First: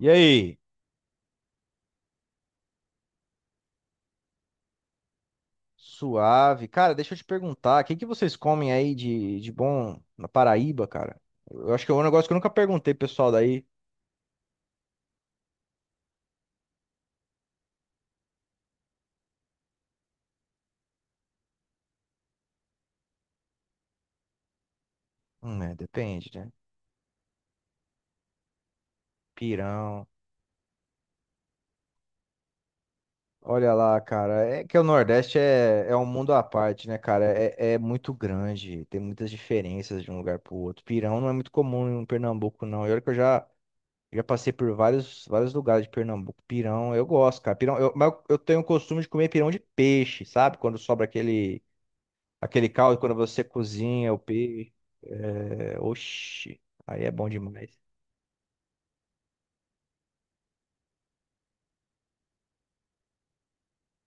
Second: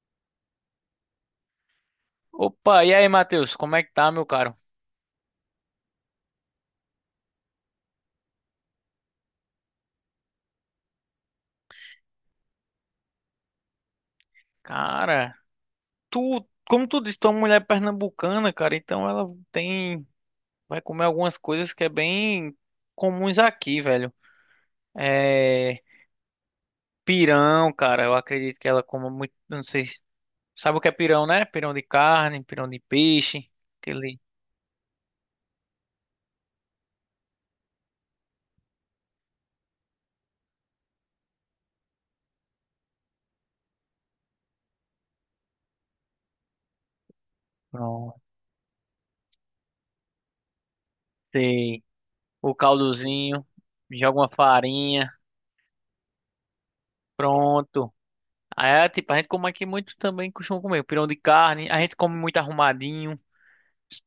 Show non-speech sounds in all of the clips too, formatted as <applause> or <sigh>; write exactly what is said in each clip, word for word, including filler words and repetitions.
E aí? Opa, e aí, Matheus, como é que tá, meu caro? Suave. Cara, deixa eu te perguntar, o que que vocês comem aí de, de bom na Paraíba, cara? Eu acho que é um negócio que eu nunca perguntei pro pessoal daí. Cara, tu, como tu disse, tu é uma mulher pernambucana, cara, então ela tem, vai comer algumas coisas que é bem comuns aqui, velho. Hum, é, É, depende, né? pirão, cara, eu acredito que ela coma muito, não sei, se- Pirão. sabe o que é pirão, né? Pirão de carne, pirão de peixe, Olha lá, aquele, cara. É que o Nordeste é, é um mundo à parte, né, cara? É, é muito grande, tem muitas diferenças de um lugar pro outro. Pirão não é muito comum em Pernambuco, não. E olha que eu já, já passei por vários, vários lugares de Pernambuco. Pirão, eu gosto, cara. Pirão, eu, mas pronto, eu eu tenho o costume de comer pirão de peixe, sabe? Quando sobra aquele sei, o aquele caldo quando você caldozinho, cozinha o joga uma peixe. farinha, É... Oxi, aí é bom demais. pronto. Aí, tipo, a gente come aqui muito também, costuma comer pirão de carne, a gente come muito arrumadinho.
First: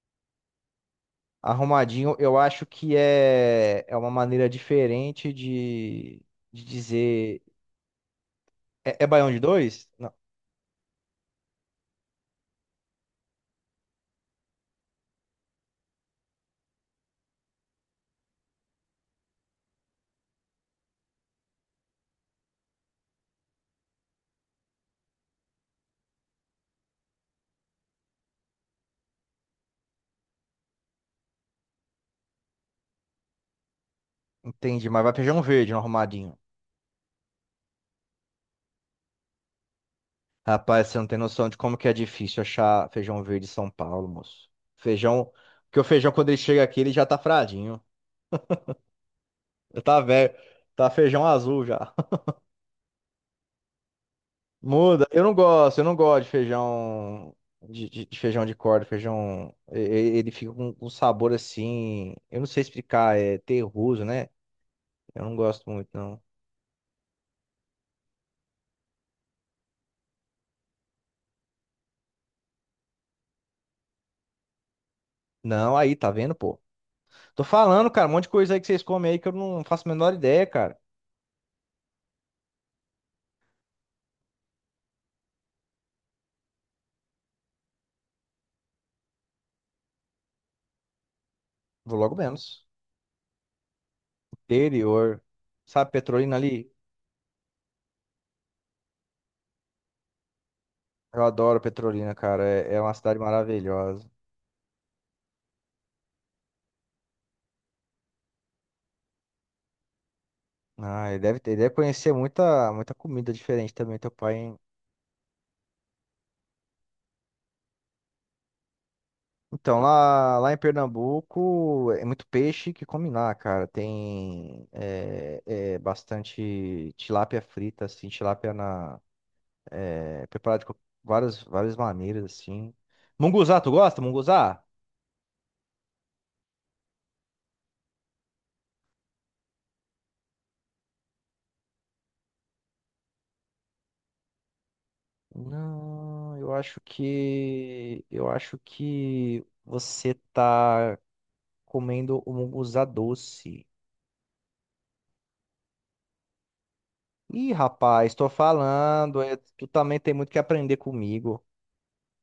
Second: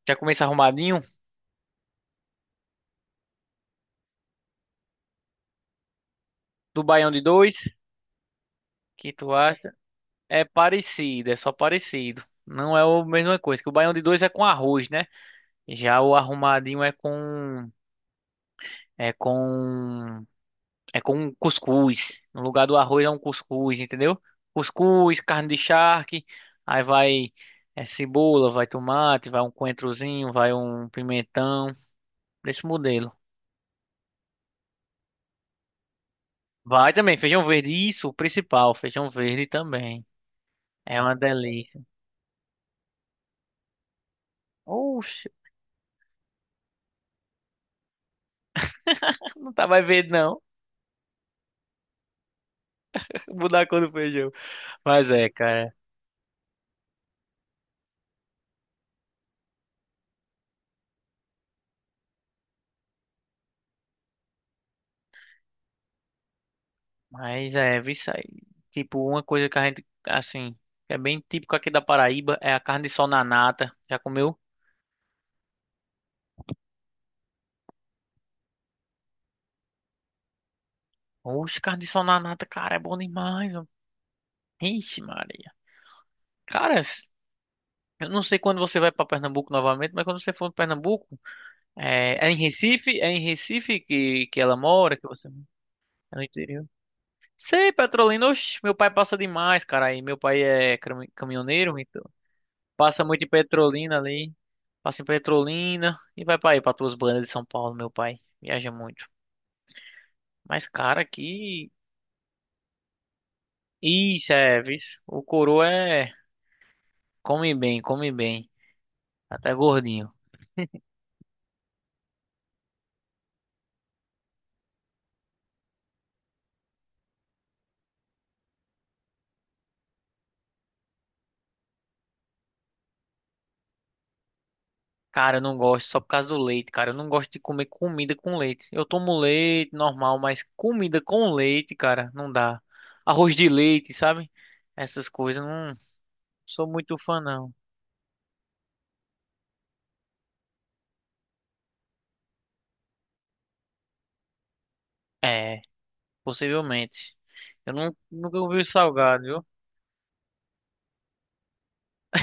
Já começa arrumadinho? Arrumadinho, eu acho que é, é uma maneira diferente de, de Do Baião de dizer. dois, É, é que baião tu de acha? dois? Não, É parecido, é só parecido. Não é a mesma coisa, que o Baião de dois é com arroz, né? Já o arrumadinho é com é com é com um cuscuz. No lugar do arroz é um cuscuz, entendeu? Cuscuz, carne de charque, aí vai é, cebola, vai tomate, vai um coentrozinho, vai um pimentão, desse modelo. entendi, mas vai feijão verde no arrumadinho. Vai também feijão verde, isso, o principal, feijão verde também. Rapaz, você É não uma tem noção de como delícia. que é difícil achar feijão verde em São Paulo, moço. Oxe, Feijão. Porque o feijão, quando ele chega aqui, ele já tá fradinho. não tá Já mais tá verde, velho. não. Tá feijão azul já. <laughs> Mudar a cor do feijão. Muda. Mas Eu é, não cara. gosto, eu não gosto de feijão de, de- de feijão de corda, feijão. e- e- Ele fica com um sabor assim. Eu não sei explicar, é terroso, né? Eu não gosto muito, não. Mas é, vi isso aí. Tipo, uma coisa que a gente, assim, que é bem típico aqui da Paraíba, é a carne de sol na nata. Já comeu? Não, aí, tá vendo, pô? Tô falando, cara, um monte de coisa aí que vocês comem aí que eu não faço a menor ideia, cara. Oxe, carne de sol na nata, cara, é bom demais, ó. Ixi, Maria. Cara, s- eu não sei quando você vai pra Pernambuco novamente, mas quando você for pra Pernambuco, Vou logo é, é em menos. Recife? É em Recife que, que ela mora, que Interior. você... Sabe, É no Petrolina interior. ali? Sei, Petrolina, oxe, meu pai passa demais, cara, aí. Meu pai é cami- Eu adoro caminhoneiro, então Petrolina, cara. É, é uma passa cidade muito em Petrolina maravilhosa. ali. Passa em Petrolina e vai pra aí, pra tuas bandas de São Paulo, meu pai. Viaja muito. Mas, cara, Ah, ele deve ter, ele aqui. deve conhecer muita, muita comida diferente também, teu Isso, pai, hein? é, vixe. O coroa é. Come bem, come bem. Até Então, gordinho. lá, lá em Pernambuco é muito peixe que come lá, cara. Tem é, é, bastante tilápia frita, assim, tilápia na, é, preparada de co- várias, várias maneiras, assim. Munguzá, tu gosta, munguzá? Cara, eu não gosto só por causa do leite, cara. Eu não gosto de comer comida com leite. Eu tomo leite normal, mas comida com leite, cara, não dá. Arroz de leite, sabe? Essas coisas, eu não Não, eu sou acho muito fã, não. que eu acho que você tá comendo o munguzá doce. É, possivelmente. Ih, Eu não, rapaz, tô nunca ouvi falando, salgado, é, viu? tu também tem muito que aprender comigo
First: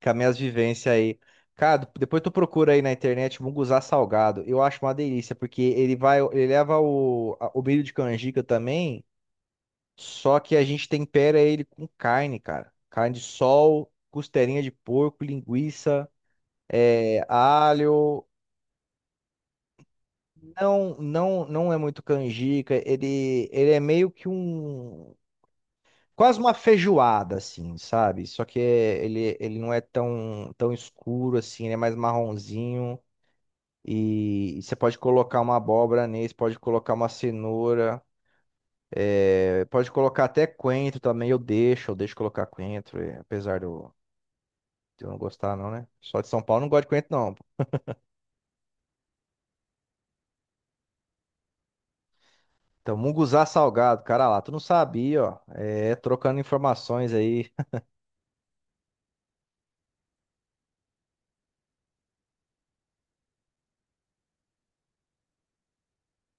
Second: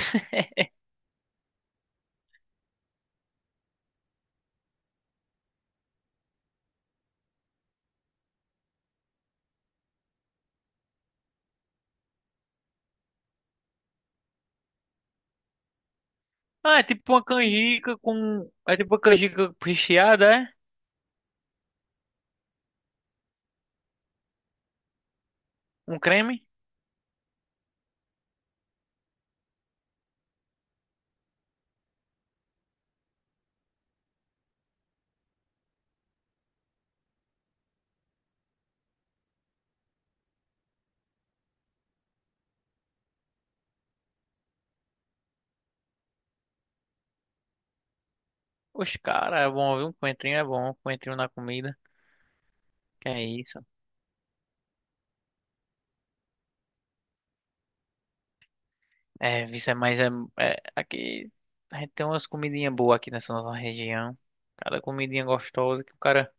com as minhas <laughs> vivências aí. Cara, depois tu procura aí na internet munguzá salgado. Eu acho uma delícia, porque ele vai, ele leva o, a- o milho de canjica também, só que a gente tempera ele com carne, cara. Carne de sol, costelinha de porco, linguiça, Ah, é tipo uma é, canjica alho. com. É tipo uma canjica recheada, é? Não, não, não é muito canjica. Ele, ele é meio que um Um quase creme? uma feijoada, assim, sabe? Só que é- ele, ele não é tão, tão escuro assim, ele é mais marronzinho. E, e você pode colocar uma abóbora nesse, pode colocar uma cenoura, é, pode colocar até coentro também. Eu deixo, eu deixo colocar coentro, é, apesar de eu, de eu não gostar, não, né? Só de São Paulo eu não gosto de coentro, não. Oxe, cara, é bom, viu? Um coentrinho é bom, um coentrinho na comida. Então, Que é munguzá isso? salgado, cara lá, tu não sabia, ó. É, trocando informações aí. <laughs> É, isso é mais. É, é- aqui. A gente tem umas comidinhas boas aqui nessa nossa região. Cada comidinha gostosa que o cara.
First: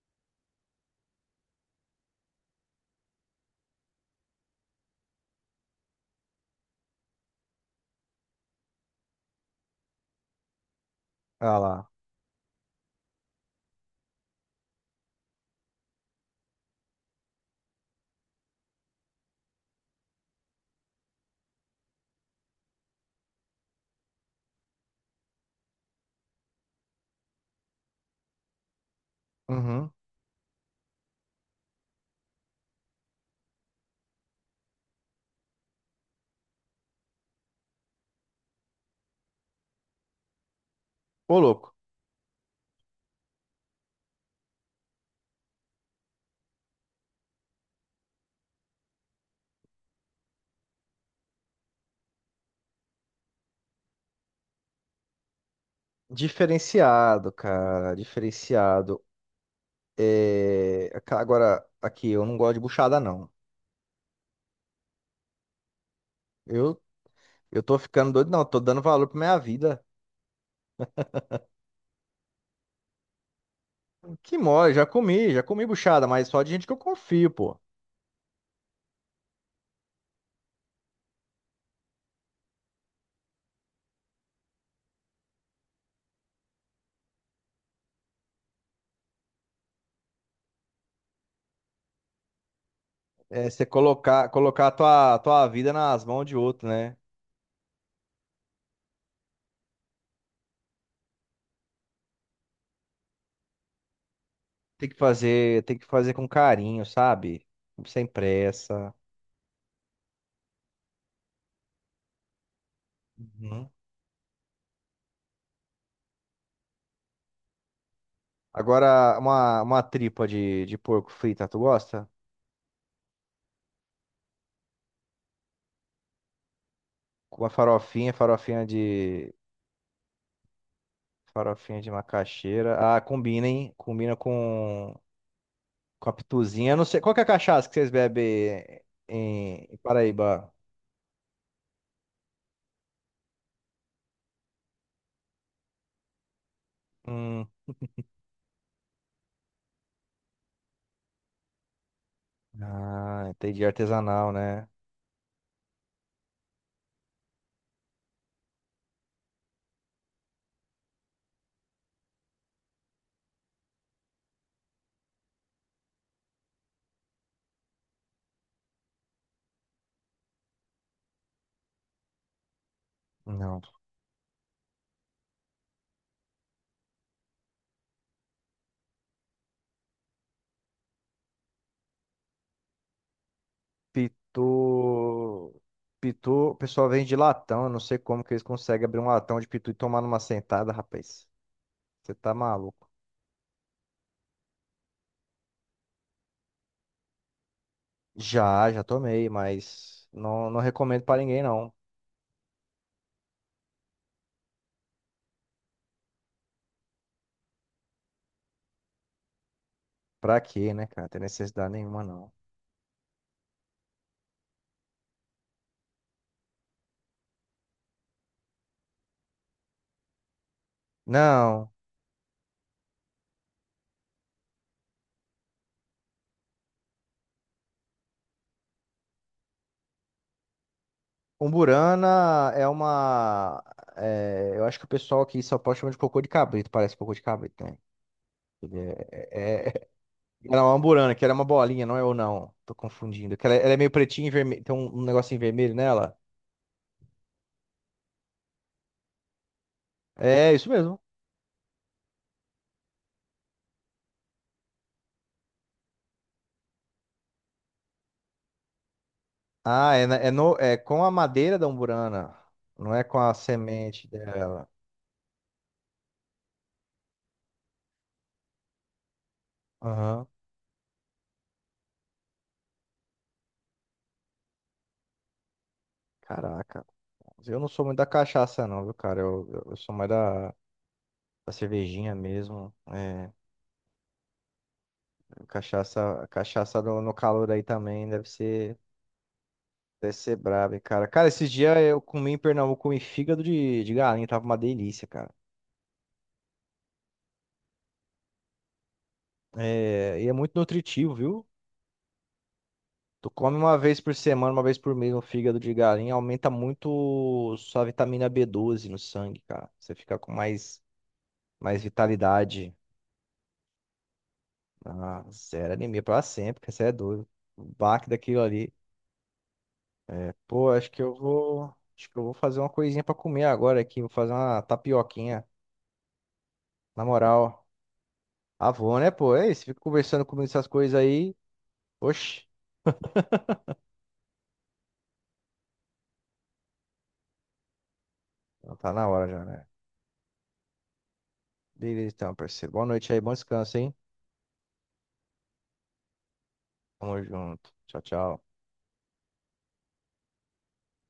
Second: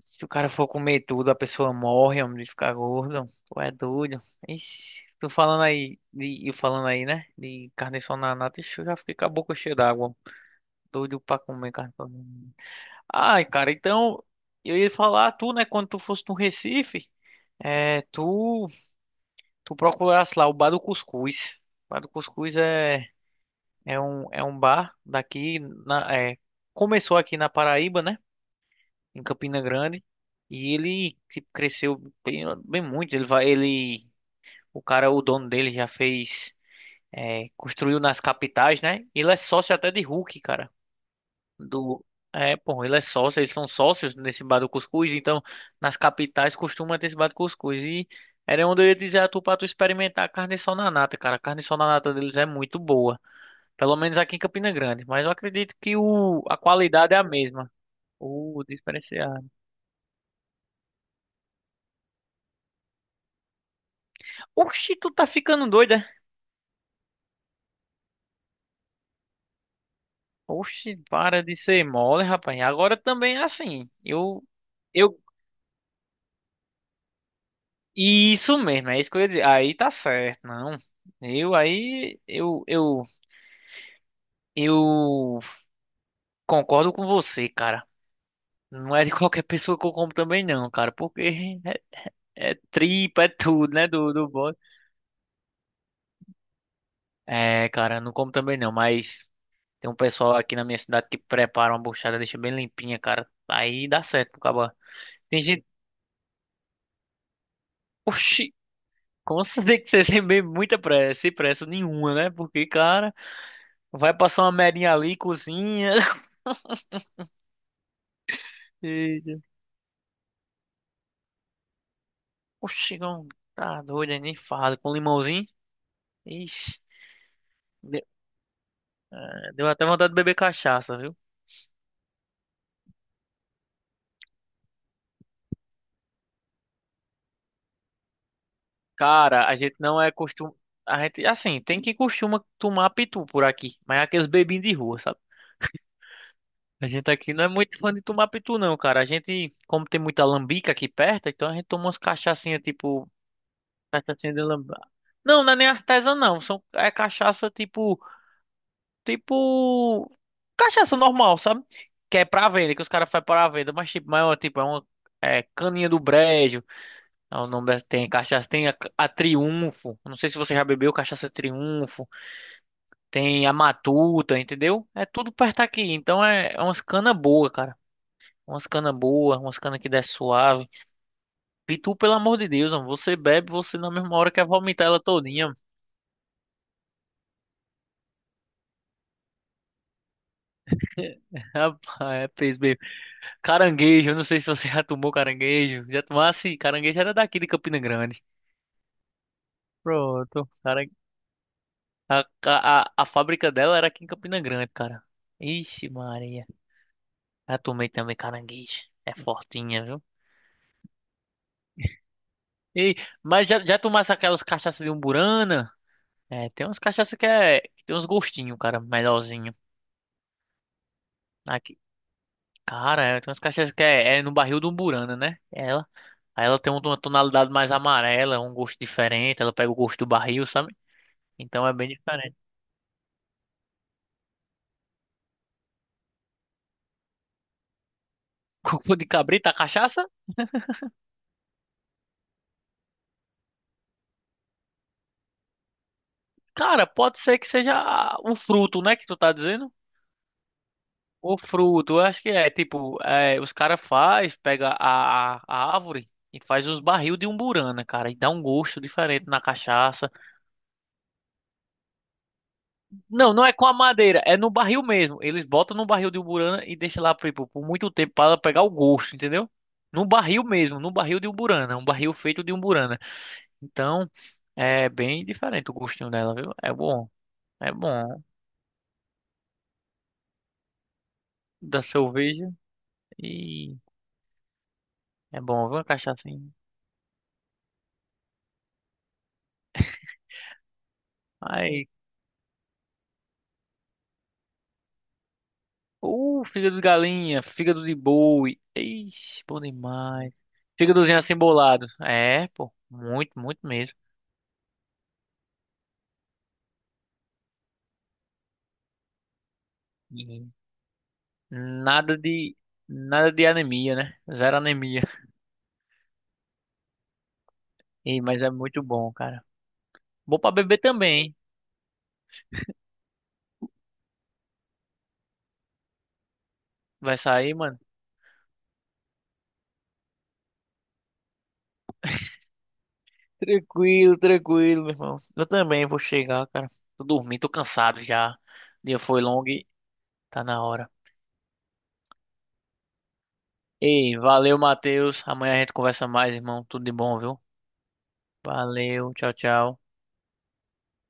Se o cara for comer tudo, a pessoa morre, homem, de ficar gordo. Tu é doido. Ixi, tô falando aí. De, eu falando aí, né? De carne só na nata. Ixi, eu já fiquei com a boca cheia d'água. Doido pra Ah comer lá. carne só na nata. Ai, cara, então eu ia falar, tu, né, quando tu fosse no Recife, é, tu, tu procurasse lá o Bar do Cuscuz. O Bar do Cuscuz é, é um, é um bar daqui, na, é, começou aqui na Paraíba, né, em Campina Uhum. Grande, e ele tipo, cresceu bem, bem muito. Ele vai, ele, o cara, o dono dele já fez, é, construiu nas capitais, né, ele é sócio até de Hulk, cara. Ô, louco. Do. É, pô, ele é sócio, eles são sócios nesse bar do Cuscuz, então nas capitais costuma ter esse bar do Cuscuz. E era onde eu ia dizer a tu pra tu experimentar a carne sol na nata, cara. A carne sol na nata deles é muito boa. Pelo menos aqui em Campina Grande, mas eu acredito que o, a qualidade é a Diferenciado, mesma. cara, O diferenciado. diferenciado. É, ca- Agora, aqui, eu não gosto de buchada, não. Oxi, tu tá ficando doida? Eu, eu tô ficando doido, não. Tô dando valor pra minha vida. Oxi, para de ser mole, rapaz. Agora também é assim. Que Eu, mole, já eu, comi, já comi buchada, mas só de gente que eu confio, pô. isso mesmo, é isso que eu ia dizer. Aí tá certo, não. Eu aí, eu, eu Eu concordo com você, cara. Não é de <laughs> qualquer pessoa que eu como também, não, cara. Porque é, é tripa, é É, você tudo, né? Do, colocar, do bode. colocar a tua, tua vida nas mãos de outro, né? É, cara, não como também não. Mas tem um pessoal aqui na minha cidade que prepara uma buchada, deixa bem limpinha, cara. Aí dá certo pro cabra. Tem que Tem fazer, gente. tem que fazer com carinho, sabe? Sem Oxi, pressa. como você <laughs> tem que ser sem bem muita pressa, sem pressa nenhuma, né? Porque, cara, Uhum. vai passar uma merinha ali, cozinha. <laughs> Agora, Eita. uma, uma tripa de, de porco frita, tu gosta? Oxi, não, tá doido, nem fala. Com limãozinho. Ixi. Com uma farofinha, farofinha de, Deu até vontade de beber cachaça, viu? farofinha de macaxeira. Ah, combina, hein? Combina com, com a pituzinha. Eu não sei, qual que é a cachaça que vocês bebem Cara, a em, em gente não é Paraíba? costum... A gente, assim, tem quem costuma tomar pitu por aqui, mas é aqueles bebinhos de rua, sabe? A gente aqui não Hum, é muito fã de tomar pitu, não, cara. A gente, como tem muita lambica aqui perto, então a gente toma umas cachaçinhas, tipo, Ah, entendi. Artesanal, cachaçinha de né? lambica. Não, não é nem artesã, não. São, é cachaça, tipo, tipo, cachaça normal, sabe? Que é pra venda, que os caras fazem pra venda, mas, tipo, mas, ó, tipo, é uma é, caninha do brejo. Ah, o nome tem cachaça, tem a, a Triunfo. Não sei se você já bebeu cachaça Triunfo. Tem a Não. Matuta, entendeu? É tudo perto aqui. Então é, é umas cana boa, cara. Umas cana boa, umas cana que desce suave. Pitu pelo amor de Deus, mano, você bebe, você na mesma hora Pitu. quer vomitar ela todinha, mano. Pitu, o pessoal vende latão. Eu não sei como que eles conseguem abrir um latão de pitu e tomar numa sentada, rapaz. <laughs> Você Rapaz, é tá peso mesmo. maluco. Caranguejo, eu não sei se você <laughs> já tomou caranguejo. Já tomasse? Caranguejo era daqui de Campina Grande. Já, já tomei, mas Pronto. não, não Cara, recomendo pra ninguém, não. a, a, a a fábrica dela era aqui em Campina Grande, cara. Ixi, Maria. Já tomei também caranguejo. É fortinha, viu? Pra quê, né, cara? Tem necessidade nenhuma, não. E, mas já, já tomasse aquelas cachaças de umburana? É, tem umas cachaças que é. Que tem uns gostinhos, cara, melhorzinho. Não. Aqui. Cara, é, tem umas cachaças que é, é no barril do umburana, né? Ela. Aí ela tem uma tonalidade mais amarela, um gosto diferente. Ela pega o gosto do barril, sabe? Então é bem diferente. Umburana é uma. É, eu acho que o pessoal aqui em São Paulo chama de cocô de cabrito. Parece cocô de cabrito, né? <laughs> Ele Cocô de É, cabrita, a é, é cachaça? Era uma amburana, que era uma bolinha, não é ou não. Tô confundindo. Que ela, é, ela é meio pretinha e vermelha. Tem um, um negocinho vermelho nela. Cara, pode ser que seja o fruto, né? Que tu tá dizendo. É, isso mesmo. O fruto, eu acho que é tipo, é, os caras faz, pega a, a, a árvore e faz os barril de umburana, cara, e dá um gosto diferente na Ah, é, cachaça. na- é, no, É com a madeira da umburana. Não é com a Não, não é com a semente madeira, é no dela. barril mesmo. Eles botam no barril de umburana e deixam lá tipo, por muito tempo para ela pegar o gosto, entendeu? No Aham. barril mesmo, no barril de umburana, um barril feito de umburana. Então, é bem diferente o gostinho dela, viu? É Caraca. bom, Eu não é sou muito da bom cachaça, não, viu, cara? Eu, eu, eu sou mais da, da da cervejinha cerveja mesmo. É, e é bom, viu, a cachaça, cachaça. cachaça no, no calor aí também deve ser, deve ser braba, hein, cara. Cara, esses dias eu comi em Pernambuco, comi fígado de, de galinha. Tava uma delícia, cara. Uh, fígado de galinha, fígado de boi. Ixi, bom É, e é demais. muito nutritivo, Fígadozinho assim viu? bolado. É, pô, Tu muito, come muito uma mesmo. vez por semana, uma vez por mês um fígado de galinha, aumenta muito sua vitamina B doze no sangue, cara. Você fica com E mais, mais nada de, vitalidade. nada de anemia, né? Zero anemia. Ah, zero anemia pra sempre, que você é doido. O baque Ih, daquilo mas é ali. muito bom, cara. Bom pra Pô, beber acho que eu também, hein? vou. Acho que eu vou fazer uma coisinha pra comer agora aqui. Vou fazer uma tapioquinha. Na Vai sair, moral. mano? Avô, né, pô? É isso, fica conversando comigo essas coisas aí. Oxi, Tranquilo, tranquilo, meu irmão. Eu também vou chegar, cara. Tô dormindo, tô cansado já. então O tá dia na foi hora já, longo né? e tá na hora. Beleza, então, parceiro. Boa noite aí, bom descanso, hein? Ei, valeu, Matheus. Amanhã a gente conversa mais, irmão. Tudo de Tamo bom, viu? junto. Tchau, tchau. Valeu, tchau, tchau.